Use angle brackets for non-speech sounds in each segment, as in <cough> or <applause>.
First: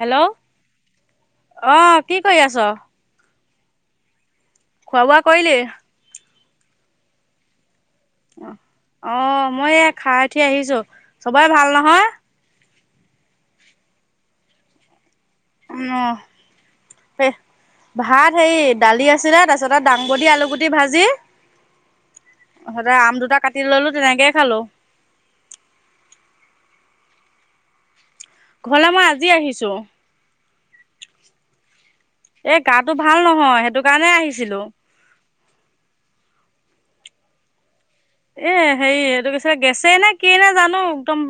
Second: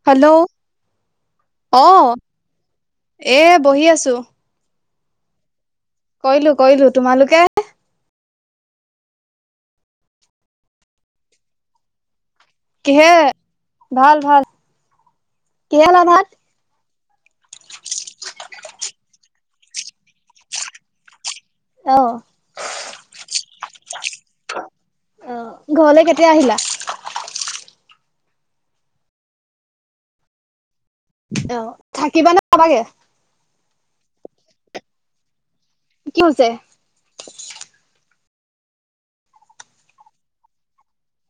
Hello অ অ কি কৰি আছ এ বহি আছো খোৱা বোৱা কলেে কলো কলো তোমালোকে অ আহ মই এই খাই উঠি আহিছো চবেই ভাল নহয় কিহে ভাল ভাল কিহে খালা ভাত অ ভাত হে দালি আছিলে তাৰছত এটা দাংবদ আলুগুটি ভাজি অ সদায় আম দুটা কাটি ললো তেনেকেই খালো অ ঘৰলে কেতিয়া আহিলা ঘৰলে মই আজি আহিছো থাকিবা নে এ যাবাগে গাটো ভাল নহয় সেইটো কাৰণে আহিছিলো কি হৈছে এ হেৰি এইটো কিছে গেছেই নে কি না জানো একদম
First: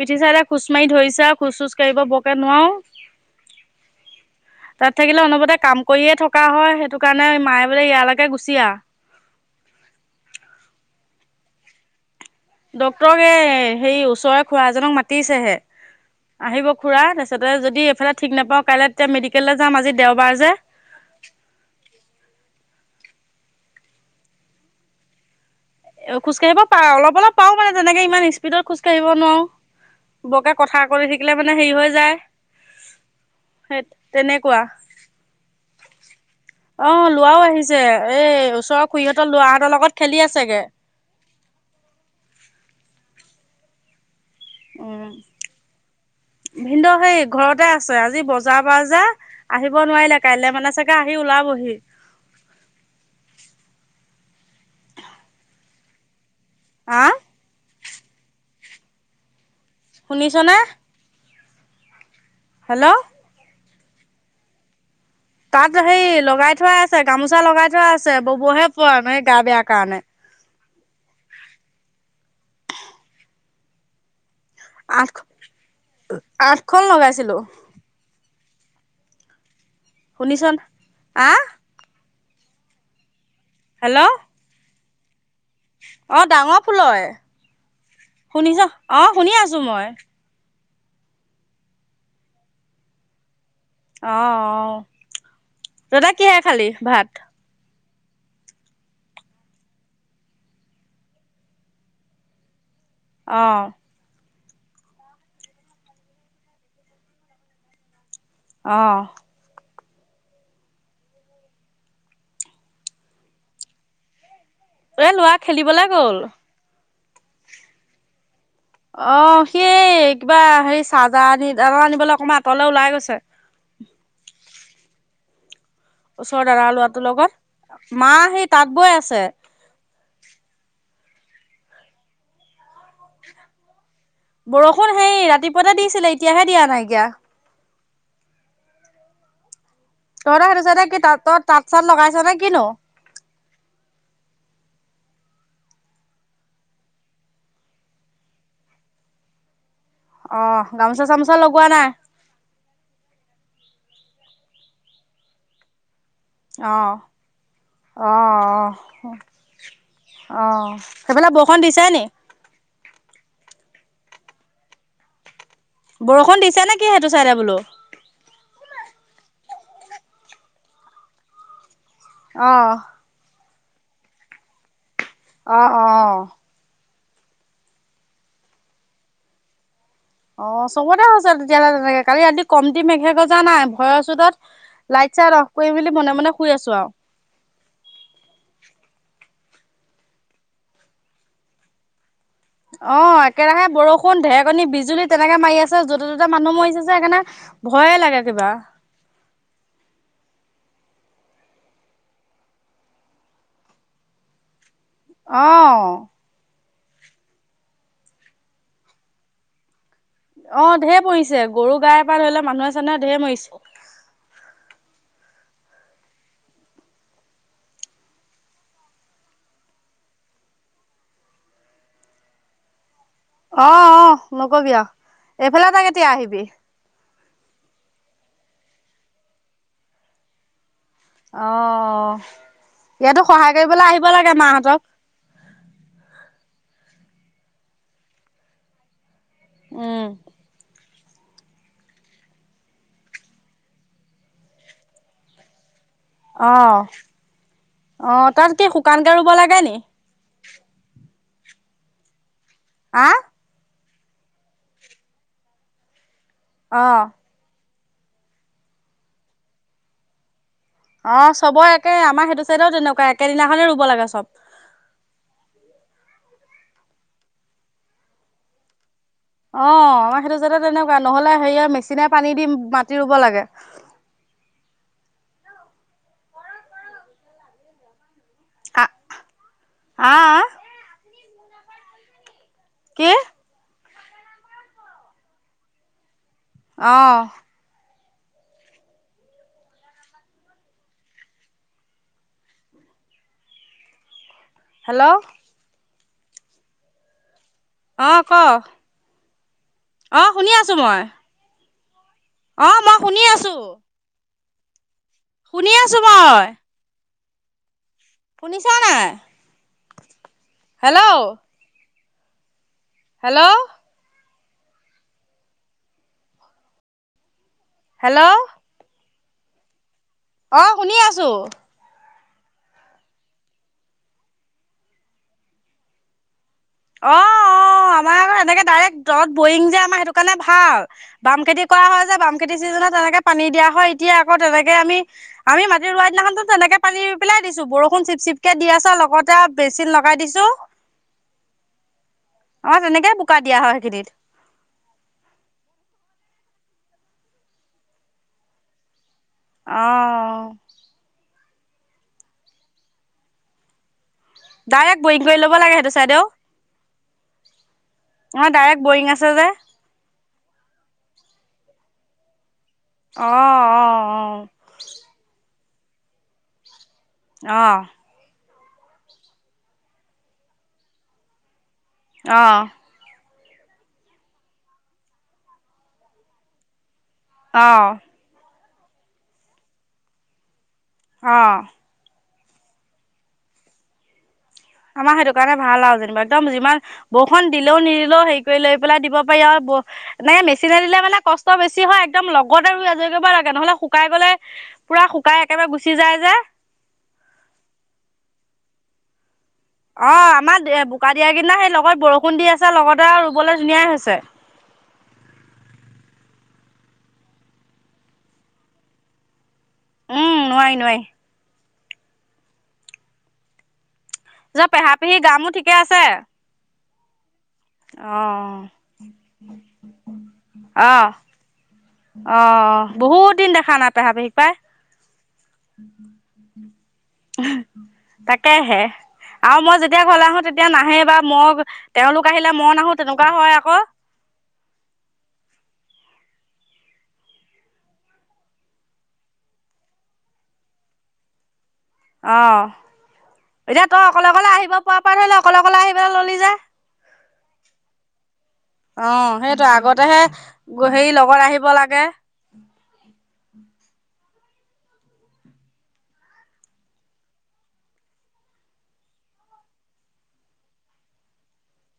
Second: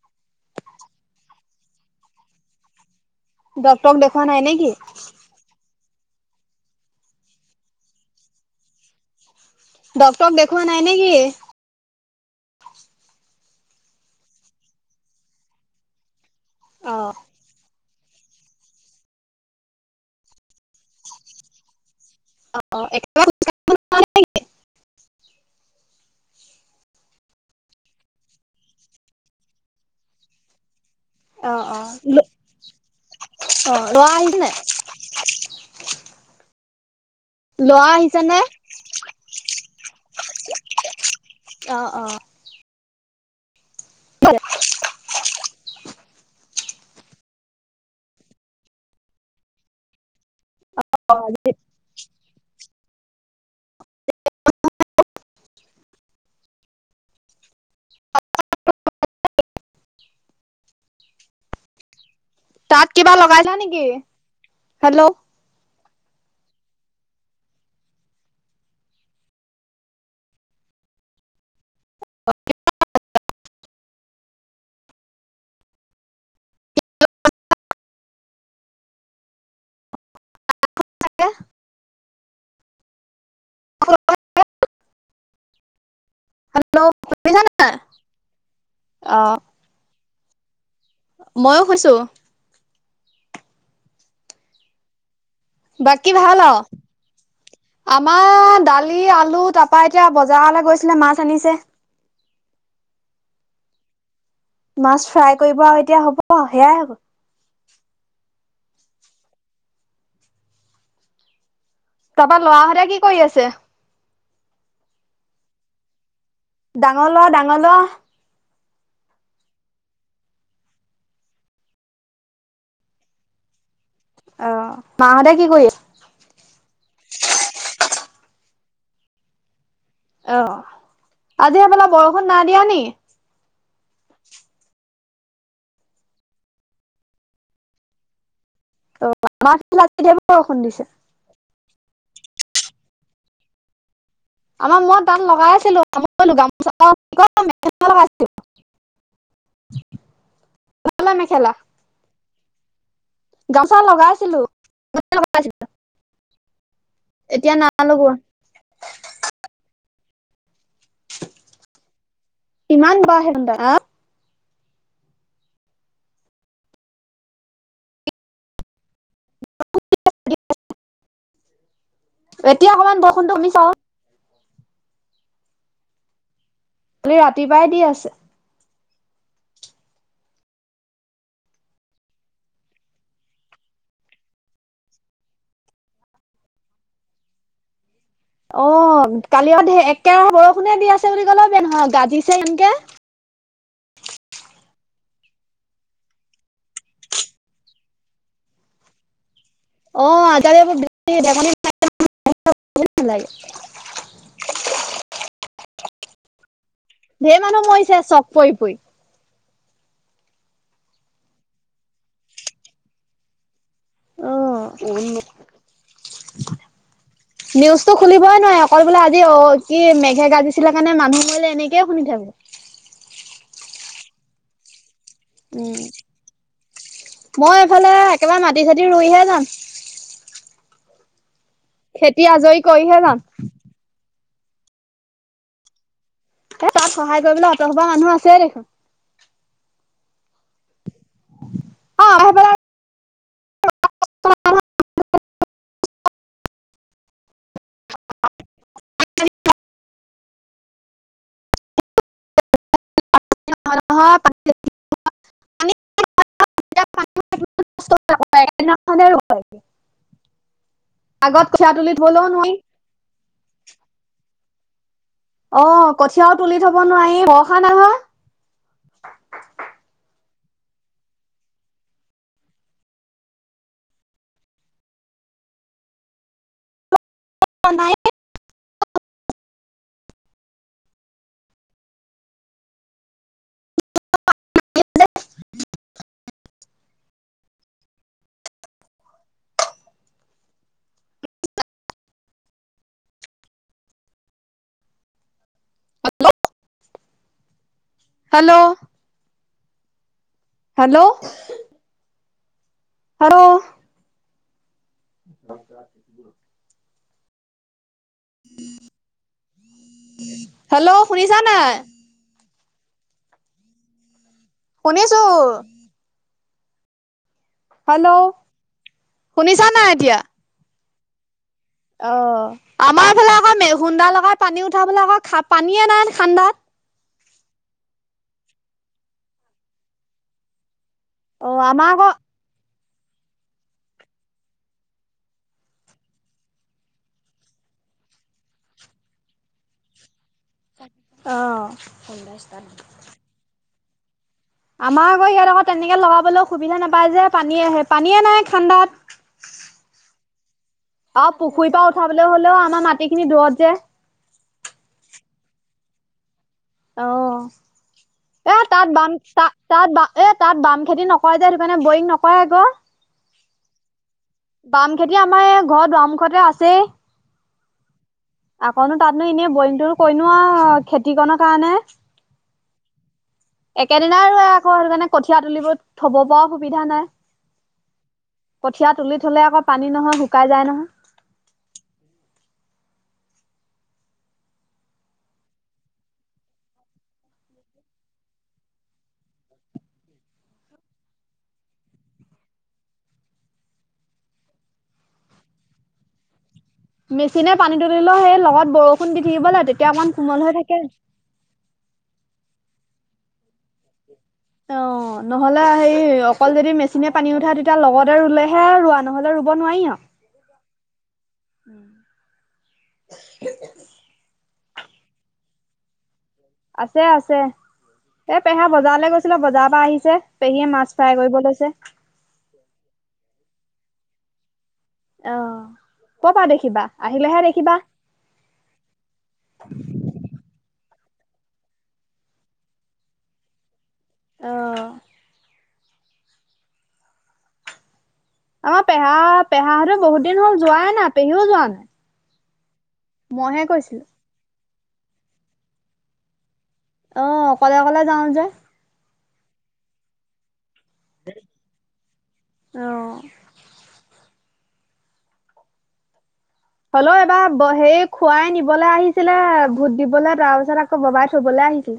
পিঠি চাটা খোচ মাৰি ধৰিছে খোজ চোজ কাঢ়িব বৰকে নোৱাৰো ডক্তৰক দেখুওৱা নাই নে কি তাত থাকিলে অনপতে কাম কৰিয়ে থকা হয় সেইটো কাৰণে মায়ে বোলে ইয়ালৈকে গুচি আহ ডক্টৰক দেখুৱা নাই নে কি ড্ক্তৰক এ হেৰি ওচৰৰে খৰা এজনক মাতিছেহে আহিব অ খুৰা তাৰপছতে যদি এইফালে ঠিক নাপাও কাইলৈ এতিয়া মেডিকেললৈ যাম আজি দেওবাৰ যে অ একেব এ খোজকাাঢ়িব পা অলপ অলপ পাও মানে তেনেকে ইমান স্পীডত খোজ কাঢ়িব নোৱাৰো বকে কথা সকলি শিকিলে অ মানে অ হেৰি অ হৈ যায় সেই ল'ৰা আহিছে নে তেনেকুৱা অ লোৱাও আহিছে ল'ৰা নে এই ওচৰৰ খুুৰীহঁতৰ লৰাাহঁতৰ লগত খেলি আছেগে অ অ ভাল ভিদ সেই ঘৰতে আছে আজি বজাৰ বজাৰ আহিব নোৱাৰিলে কাইলে মানে চাগে আহি ওলাবহি <unintelligible> শুনিছনে তাত হেল্ল'। কিবা লগাই যা নেকি হেল্ল' তাত হে লগাই থোৱা আছে গামোচা লগাই থোৱা আছে ববহে পোৱা ন সেই গা বেয়া কাৰণে আঠ আঠখন লগাইছিলো শুনিছ হা হেল্ল' অ ডাঙৰ হেল্ল' ফুলৰ শুনিছা নাই শুনিছ আহ শুনি আছো মই মইো কৈছোঁ অ অ বাকী দাদা ভাল কিহে আৰু খালি ভাত আমাৰ দালি আলু তাৰাপা এতিয়া বজাৰলৈ গৈছিলে মাছ আনিছে অ মাছ ফ্ৰাই কৰিব আৰু এতিয়া হ'ব সেয়াই হব অ তাৰপা লৰাহঁতে কি কৰি আছে এ লোৱা খেলিবলে গ'ল ডাঙৰ ল'ৰা ডাঙৰ ল'ৰা অ সি কিবা হে চাহজাহ আনি দ আনিবলৈ অকমান আঁতৰলে ওলাই গৈছে <inaudible> অ মাহঁতে কি কৰি ওচৰ দাদা লৰাটোৰ লগত মা সেই তাঁত বৈ আছে অ', আজি সেইফালে বৰষুণ না দিয়া নি বৰষুণ হেই ৰাতিপুৱাতে দিছিলে এতিয়াহে দিয়া নাইকিয়া <inaudible> তহঁততে বৰষুণ সেইতু দিছে চাইডে কি তাঁত তাঁত চাত লগাইছ নে কিনো আমাৰ মই তাতঁ লগাই আছিলো গামোচা লগো <inaudible> অ গামোচা মেখেলা চামোচা লগোৱা নাই গামচা লগাইছিলো লগাইছিল অ অ অ অ সেইফালে বৰষুণ দিছে নি <unintelligible> বৰষুণ দিছে নে কি সেইটো চাইডে বোলো অহ এতিয়া অকণমান বৰষুণ কমিছে আৰু অ অ খালি ৰাতিপুৱাই দি আছে অ চবতে হৈছে তেতিয়াহলে তেনেকে কালি ৰা কম দি মেখেল গজা নাই ভয়ৰ চতত লাইট ইচ্ছা লগ কৰি মেলি মনে মনে শুই আছো আৰু অ কালি অ একেৰা বৰষুণে দি আছে বুলি ক'লে ব নহয় গাজি <unintelligible> অহ একেৰাহে বৰষুণ ধেকনী বিজুলী তেনেকে মাৰি আছে য'তে ত'তে মানুহ মৰিছে সেইকাৰণে ভয়ে লাগে কিবা ৱাহ অ তাতে <unintelligible> অ ঢেৰ মানুহ মৰিছে চক পৰি পৰি অ ঢেৰ মৰিছে গৰু গাই পৰা ধৰিলে মানুহে চানুহে ঢেৰ মৰিছে অ ম নিউজতটো খুলিবই নোৱাৰে অকল বোলে আজি অ কি মেঘে গাজিছিলে কাৰণে মানুহ মলে এনেকে শুনি থাকো অ অ নকবি অ এইফালে উম, তটা কেতিয়া আহিবি মই এইফালে একেবাৰে মাটি চাটি ৰুইহে যাম অ খেতি আজৰি কৰিহে যাম। ইয়াতো সহায় কৰিবলৈ আহিব লাগে এ মাহঁতক এ তাক সহায় কৰিবলৈ অঁত হোৱা মানুহ আছে দেখোন উম অ ব আহ আহ তাত কি শুকান কে ৰুব লাগে নি হ <inaudible> অহ <inaudible> অ আগত কঠীয়া চবৰ তুলি একে থবলৈও আমাৰ সেইটো নোৱাৰি, চাইডেও তেনেকুৱা একেদিনাখনেই ৰুব লাগে চব। অ' কঠিয়াও তুলি থব নোৱাৰি বৰষা নহয়। অ', আমাৰ সেইটো চাইদে তেনেকুৱা নহলে হেৰিয়ে মেচিনে পানী দি মাটি ৰুব লাগে। <inaudible> <unintelligible> আ, আহ। কি? অহ। হেল্ল'। অহ, ক। হেল্ল' অ', শুনি আছোঁ মই। হেল্ল' অ', মই শুনি হেল্ল' আছোঁ। শুনি আছোঁ মই। শুনিছা নাই? হেল্ল', শুনিছা নাই? হেল্ল'। শুনিছোঁ। হেল্ল', শুনিছা নাই এতিয়া? অ', শুনি আছোঁ। অ', আমাৰ এইফালে আকৌ <unintelligible> লগাই পানী উঠাবলে আকৌ পানীয়ে নাই ঠাণ্ডাত। অ', অ', আমাৰ আকৌ এনেকে ডাইৰেক্ট দদ বৰিং যে আমাৰ সেইটো কাৰণে ভাল। অ বামখেতি কৰা আমাৰ হয়, আকৌ যে, বামখেতি চিজনত তেনেকে পানী দিয়া হয়, এতিয়া আকৌ তেনেকে আমি, আমি মাটি ৰোৱা দিনাখনতো তেনেকে পানী পেলাই দিছোঁ, বৰ ন' চিপচিপকে দি আছে, লগতে আৰু বেচিন লগাই দিছোঁ। অ', আমাৰ <unintelligible> তেনেকে বোকা <unintelligible> আমাৰ আকৌ, ইয়াত আকৌ তেনেকে লগাবলৈ সুবিধা নাপায় যে, পানী আহে, পানীয়ে নাই ঠাণ্ডাত অ'। আৰু পুখুৰীৰ পৰা উঠাবলৈ হ'লেও আমাৰ মাটিখিনি দূৰত যে। ডাইৰেক্ট বৰিং কৰি ল'ব লাগে সেইটো চাইডেয়ো। অ'। অ এ, ডাইৰেক্ট তাত বৰিং বাম আছে যে তা-তাত-এ তাত বাম খেতি নকৰে যে, সেইটোকাৰণে বৰিং নকৰে আকৌ। অ', অ', অ'। বামখেতি আমাৰ এই ঘৰত দুৱাৰমুখতে আছেই। অ'। আকৌনো তাতনো এনেই বৰিংটো কৰিনো আৰু খেতিকনৰ কাৰণে। অ'। একেদিনাই ৰোৱে আকৌ সেইটোকাৰণে কঠীয়া তুলিবোৰ থ'ব পৰাও সুবিধা নাই। অ'। কঠীয়া তুলি থ'লে আকৌ পানী নহয়, শুকাই যায় নহয়। অ'। আমাৰ সেইটো কাৰণে ভাল আৰু যেনিবা একদম যিমান বৰষুণ দিলেও, নিদিলেও হেৰি কৰি লৈ পেলাই দিব পাৰি আৰু ব-নে, মেচিনে দিলে মানে কষ্ট বেছি হয়, একদম লগতে ৰুই আজৰি কৰিব লাগে নহ'লে শুকাই গ'লে পুৰা শুকাই একেবাৰে গুচি যায় যে মেচিনে পানী তুলিলেও সেই লগত বৰষুণ দি থাকিব লাগে তেতিয়া অকমান অ', কোমল হৈ আমাৰ থাকে। বোকা দিয়া কিদিনা সেই লগত বৰষুণ দি আছে লগতে আৰু ৰুবলৈ ধুনীয়াই হৈছে। অ', নহ'লে হেই অকল যদি মেচিনে পানী উঠাই তেতিয়া লগতে ৰুলেহে ৰোৱা নহলে ৰো উম্, নোৱাৰি নোৱাৰি। <inaudible> যা পেহা পেহীৰ গা মোৰ ঠিকে আছে? আছে আছে। অ এ পেহা বজাৰলে গৈছিলে বজাৰৰ পৰা আহিছে পেহীয়ে মাছ ফ্ৰাই কৰিব লৈছে। অ', অ', বহুত দিন দেখা নাই পেহা পেহীক পাই। অ', কপা দেখিবা আহি তাকেহে আৰু মই যেতিয়া ঘলে আহো তেতিয়া নাহ আহে বা মই, তেওঁলোক আহিলে মই নাহো তেনেকুৱা হয় আকৌ। অ', আমাৰ পেহা পেহাহঁত বহুত দিন হ'ল, যোৱাই নাই পেহীও যোৱা নাই। অ', মইহে এতিয়া কৈছিলো তই অকলে অকলে আহিব পৰা পা ধৈল অকলে অকলে আহিব ললি যে। অ', অকলে অকলে যাওঁ যে। অ', সেইটোৱে, আগতেহে হেৰি লগত আহিব লাগে। অ হ'লেও এইবাৰ ব হেৰি খুৰাই নিবলৈ আহিছিলে ভূত দিবলে, তাৰ পিছত আকৌ ববাই থবলৈ--! আহিছিল।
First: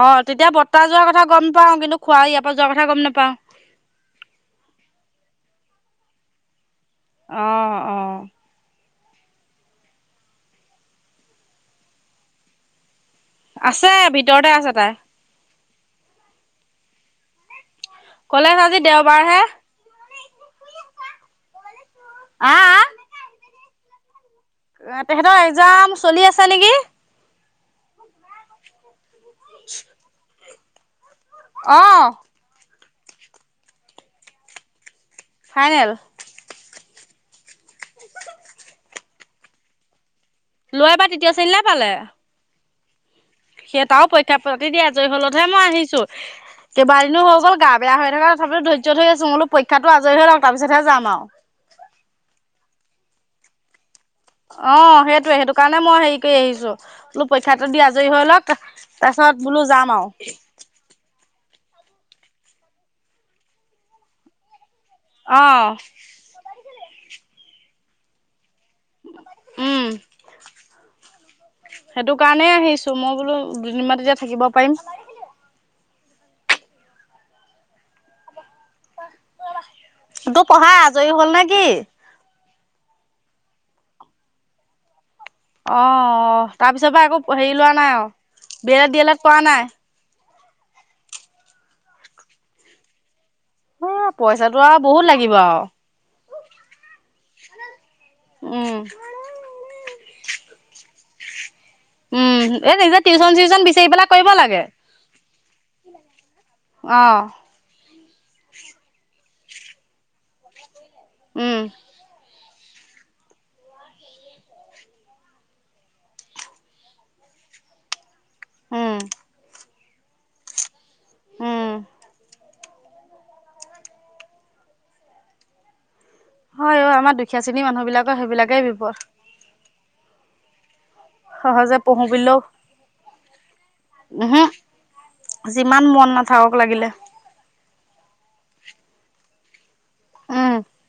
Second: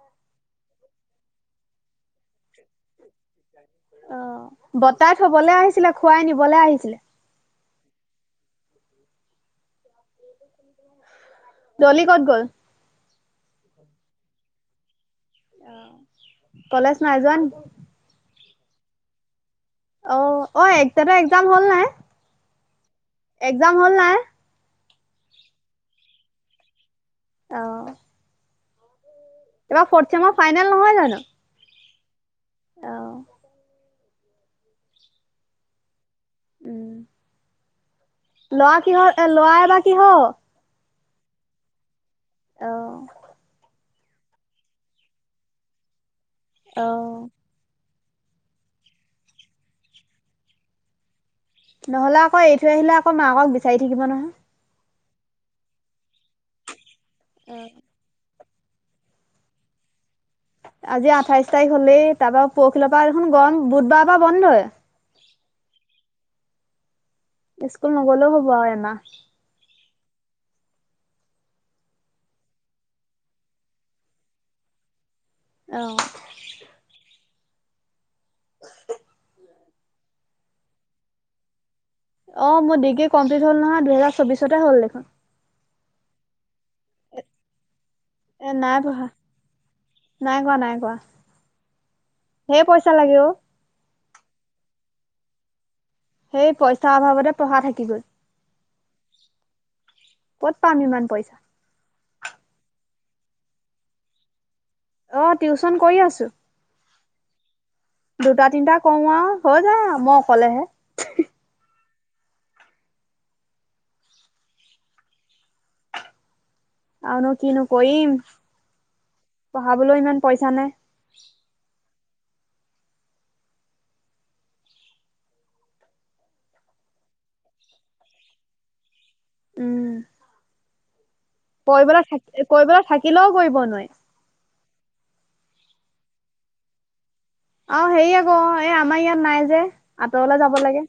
অ', তেতিয়া বত্তা যোৱাৰ কথা গম পাওঁ, কিন্তু খোৱা ইয়াৰ পৰা যোৱাৰ কথা গম নাপাওঁ। অ', বত্তাই থ'বলৈ আহিছিলে, খুৰাই নিবলৈ আহিছিলে। অ', অ'। দলি ক'ত গ'ল? আছে ভিতৰতে আছে তাই। অ', কলেজ নাই যোৱা নি। কলেজ আজি দেওবাৰ হে। অ', অ', এ তহঁতৰ একজাম হ'ল নাই? আহ আহ। একজাম হ'ল নাই? এহ তেখেতৰ একজাম চলি আছে নেকি। অ', এইবাৰ ফ'ৰ্ড চেমৰ ফাইনেল নহয় জানোঁ। অ', অ', ফাইনেল। উম ল'ৰা কিহত এই ল'ৰা এইবাৰ কিহত? ল'ৰা এবাৰ তৃতীয় শ্ৰেণীলৈ পালে। অ'। সেই তাৰো পৰীক্ষা পাতি দিয় আজৰি হ'লতহে মই আহিছোঁ। অ কেইবাদিনো হৈ গ'ল গা--! বেয়া হৈ থকা তথাপিও ধৈৰ্য ধৰি আছোঁ। মই বোলো পৰীক্ষাতো আজৰি হৈ লওঁক তাৰ পিছতহে যাম আও। নহ'লে আকৌ এৰি থৈ আহিলে আকৌ মাকক বিচাৰি থাকিব নহয়। অ', সেইটোয়ে, সেইটো কাৰণে মই হেৰি কৰি আহিছো, বোলো পৰীক্ষাটো দি আজৰি হৈ লওঁক। তা-তাৰপিছত বোলো যাম আৰু। আজি আঠাইছ তাৰিখ হ'লেই, তাৰ পৰা পৰখিলৈপৰা দেখোন গৰম বুধবাৰৰ পৰা বন্ধয়ে। অ'। স্কুল নগলেও হ'ব আৰু এমাহ। <inaudible> সেইটো কাৰণেই আহিছোঁ মই বোলো দুদিনমান তেতিয়া থাকিব পাৰিম। অ'। তোৰ পঢ়াৰ আজৰি হ'ল নে কি? অ', মোৰ ডিগ্ৰী কমপ্লিট হ'ল নহয়, দুহেজাৰ চৌবিশতে হ'ল দেখোন। অ', অ', তাৰপিছৰ পৰা আকৌ হেৰি লোৱা নাই এ আৰু নাই বিয়েলেট পঢ়া, ডিয়েলেট কৰা নাই। নাই কৰা, নাই কৰা, ধেই পইচা লাগে অ',। এ পইচাটো আৰু বহুত লাগিব আৰু। সেই পইচাৰ অভাৱতে পঢ়া থাকি গল। উম ক'ত পাম ইমান পইচা? উম, এ নিজে টিউচন চিউচন বিচাৰি পেলাই কৰিব লাগে। অ টিউচন কৰি আছো অ দুটা তিনিটা কৰো আৰু হৈ যা মই অকলেহে উম আৰু ন কি নো কই উম পঢ়াবলৈ ইমান পইচা নে উম হয় অ আমাৰ দুখীয়া শ্ৰেণীৰ মানুহ বিলাকৰ সেইবিলাকেই বিপদ উম সহজে কৰিবলৈ পঢ়ো থাক পিলেও কৰিবলৈ থাকিলেও কৰিব নোৱাৰি। হ হ যিমান মন নাথাকক লাগিলে অ হেৰি আকৌ এ আমাৰ ইয়াত নাই যে আঁতৰলে উম। যাব লাগে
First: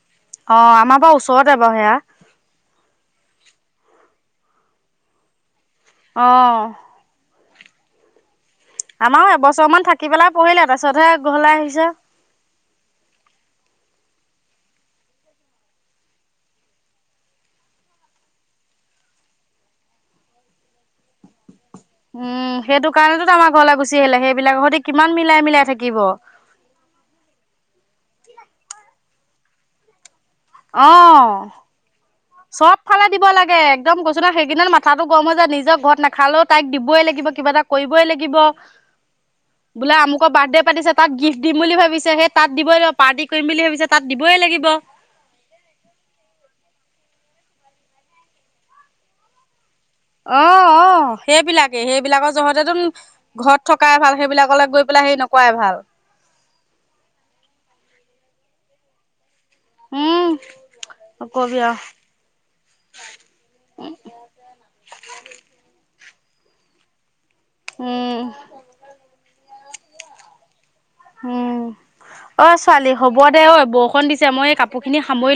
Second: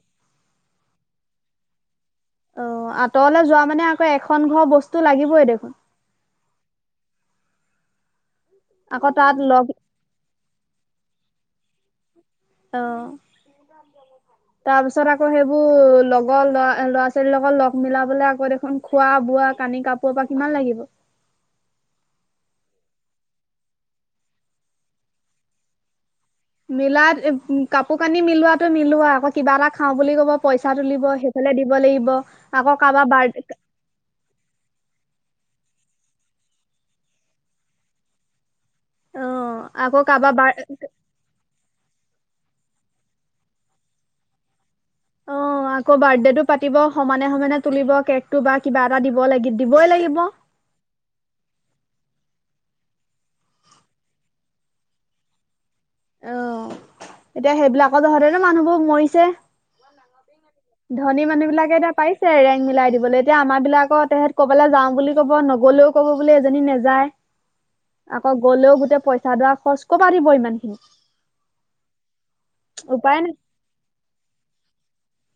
অ আমাৰ পৰাাৰ ওচৰতে বাৰু সেয়া অ আঁতৰলৈ যোৱা মানে আকৌ এখন ঘৰ বস্তু লাগিবই দেখোন অ আকৌ আমাৰো তাত লগ এবছৰ মমান থাকি পেলাই পঢ়িলে তাৰপিছতহে গহলাই আহিছে অ <unintelligible> তাৰ পিছত আকৌ সেইবোৰ লগৰ লৰা ল'ৰা ছোৱালীৰ লগত লগ মিলাবলে আকৌ দেখোন খোৱা বোৱা কানি কাপোৰৰ পৰা কিমান লাগিব <unintelligible> উম সেইটো কাৰণেতো ত আমাৰ ঘৰলৈ গুচি আহিলে সেইবিলাক সতে কিমান মিলাই মিলাই থাকিব মিলাত উ কাপোৰ কানি মিলোৱাাতটো মিলোৱা আকৌ কিবা এটা খাও বুলি ক'ব পইচা তুলিব সেইফালে দিব লাগিব আকৌ চব কাৰোবাৰ ফালে দিব বাৰ লাগে একদম কৈছ ন সেইকিন মাথাাতটো গম হৈ যায় নিজৰ ঘৰত নাখালেও তাইক দিবই লাগিব কিবা এটা কৰিবই লাগিব অ বোলে আকৌ কাৰোবাৰ আমুকৰ বাৰ বাৰ্থডে পাতিছে তাক গিফ্ট দিম বুলি ভাবিছে সেই তাত দিবই লাগিব পাৰ্টি কৰিম বুলি ভাবিছে তাত দিবই লাগিব মনে সময়ানে তুলিব কেক টো বা কিবা এটা দিব লাগিব দিবই অ অ সেইবিলাকে সেইবিলাকৰ জহতে তম ঘৰত থকাই ভাল সেইবিলাকলৈ গৈ পেলাই হেৰি নকোৱাই ভাল অ এতিয়া সেইবিলাকো যহতে ন মানুহবোৰ মৰিছে উম ধনী মানুহ নকবি বিলাকে আৰু এতিয়া পাইছে ৰেংক মিলাই দিবলৈ এতিয়া আমাৰ বিলাকৰ তেহেত ক'বাললৈ যাওঁ বুলি ক'ব নগলেও কব বো এজনী নেযায় উম, আকৌ গ'লেও গোটেই পইচা দোৱা খৰচ কা দিব ইমান খিনি উম অ ছোৱালী হ'ব উপায় নাই। দে অঐ বৰষুণ দিছে মই এই কাপোৰ খিনি সামৰি ল